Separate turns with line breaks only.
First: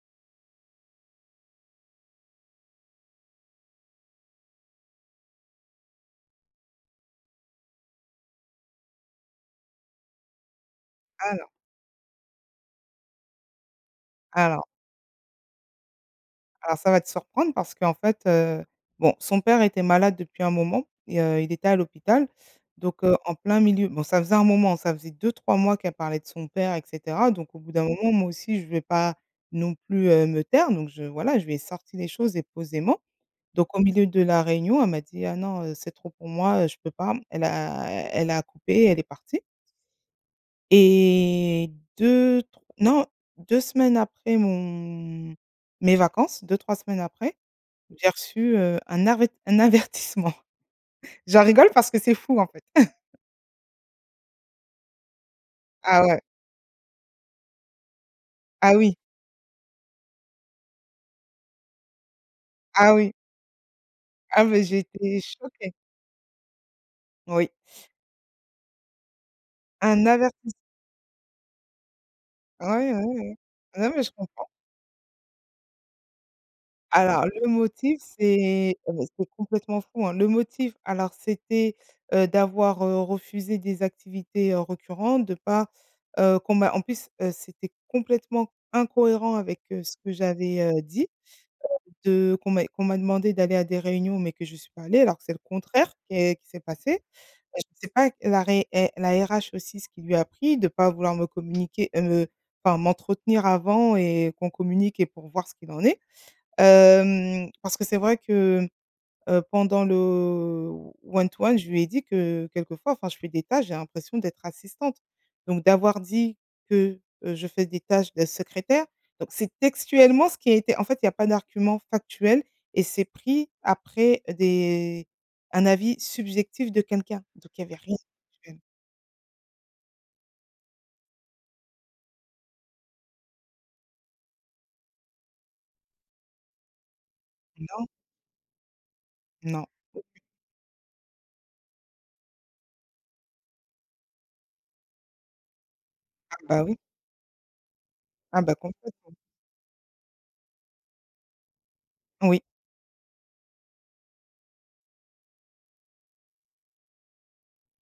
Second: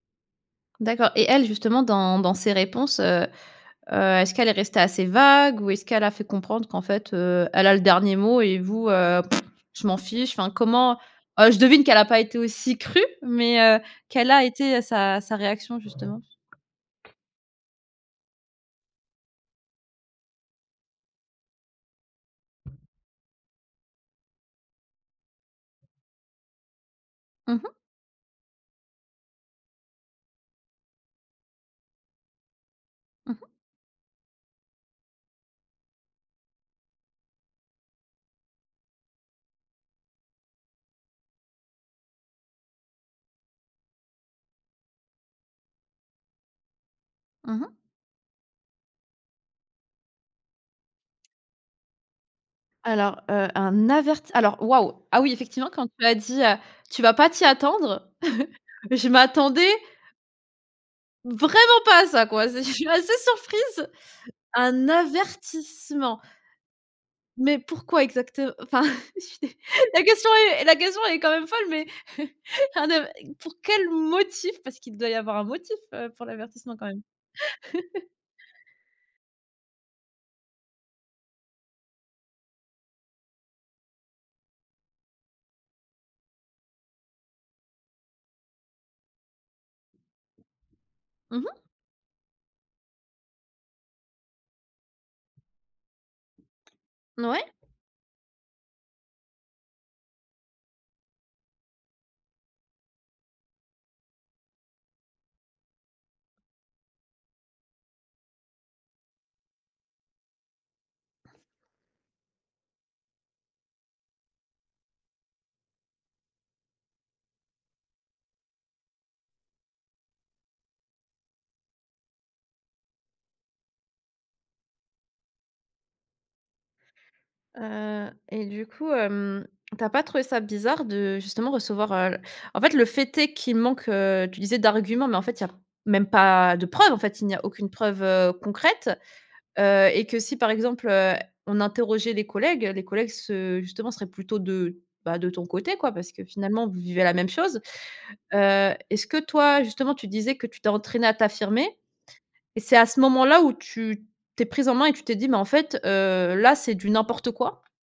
D'accord et elle, justement, dans dans ses réponses, heu heu, est-ce qu'elle est restée assez vague ou est-ce qu'elle a fait comprendre qu'en fait, heu, elle a le dernier mot et vous, heu, «je m'en fiche», enfin, comment oh,
Alors
je devine qu'elle a pas été aussi crue mais heu, quelle a
alors
été, heu, sa sa réaction justement?
alors ça va te surprendre parce qu'en fait, heu, bon, son père était malade depuis un moment et heu, il était à l'hôpital. Donc heu, en plein milieu, bon, ça faisait un moment, ça faisait 2-3 mois qu'elle parlait de son père et cetera. Donc
Mmh
au
mh.
bout d'un moment, moi aussi, je vais pas non plus, heu, me taire, donc je voilà, je lui ai sorti les choses et posément.
Mmh mh.
Donc au milieu de la réunion, elle m'a dit: «Ah! non, heu, c'est trop pour moi, heu, je peux pas». Elle a elle a coupé et elle est partie et 2 tr non, 2 semaines après mon mes vacances, 2-3 semaines après,
Mmh mh.
j'ai reçu, heu, un aret un avertissement. J'en rigole parce que c'est fou, en fait.
Alors, heu, un averti alors, waouh, ah, oui, effectivement quand
Ah,
tu as
ouais.
dit: «Heu, tu vas pas t'y attendre»,
Ah, oui.
je m'attendais vraiment pas à ça, quoi! C je suis
Ah,
assez
oui.
surprise.
Ah, mais j'ai
Un
été choquée.
avertissement.
Oui.
Mais pourquoi exact enfin? La
Un
question
avertiss
est la question, elle est quand même folle, mais
Ah,
un
oui, oui,
aver
oui, oui.
pour quel
Non, mais je comprends.
motif? Parce qu'il doit y avoir un motif, heu, pour l'avertissement, quand même?
Alors, le motif c'est, heu, c'est complètement fou, hein. Le motif, alors, c'était, heu, d'avoir, heu, refusé des activités récurrentes, de pas heu, qu'on m'a en plus, heu, c'était complètement incohérent avec, heu, ce que j'avais, heu, dit,
Mmh mh.
de qu'on m'a qu'on m'a demandé d'aller à des réunions mais que j'y suis pas allée alors que c'est le contraire qu'est qui s'est passé.
Mouais.
Je sais pas la ré eh la RH aussi, ce qui lui a a pris de pas vouloir me communiquer heu, enfin m'entretenir avant et qu'on communique et pour voir ce qu'il en est, hem, parce que c'est vrai que, heu, pendant le one-to-one, je lui ai dit que, quelquefois, enfin, je fais des tâches, j'ai l'impression d'être assistante. Donc d'avoir dit que, heu, je fais des tâches de secrétaire, donc c'est textuellement ce qui a été en fait, il y a pas d'argument factuel et c'est pris après des un avis subjectif de quelqu'un. Donc il y avait rien
Heu et
sur [unintelligible]
du coup, hem, tu as pas trouvé ça bizarre de, justement, recevoir, heu en fait, le fait est qu'il manque, heu, tu disais, d'arguments, mais en fait, il y a même pas de preuves. En fait, il n'y a aucune
Non.
preuve, heu, concrète,
Non.
heu et que si, par exemple, heu, on interrogeait les collègues, les collègues se justement, seraient plutôt de bah, de ton côté, quoi, parce que,
Ah, bah,
finalement, vous
oui.
vivez la même chose.
Ah, bah,
Heu, est-ce
complètement.
que, toi, justement, tu disais que tu t'es entraînée à t'affirmer
Oui.
et c'est à ce moment-là, où tu t'es prise en main et tu t'es dit: «Mais en fait, heu, là, c'est du n'importe quoi»?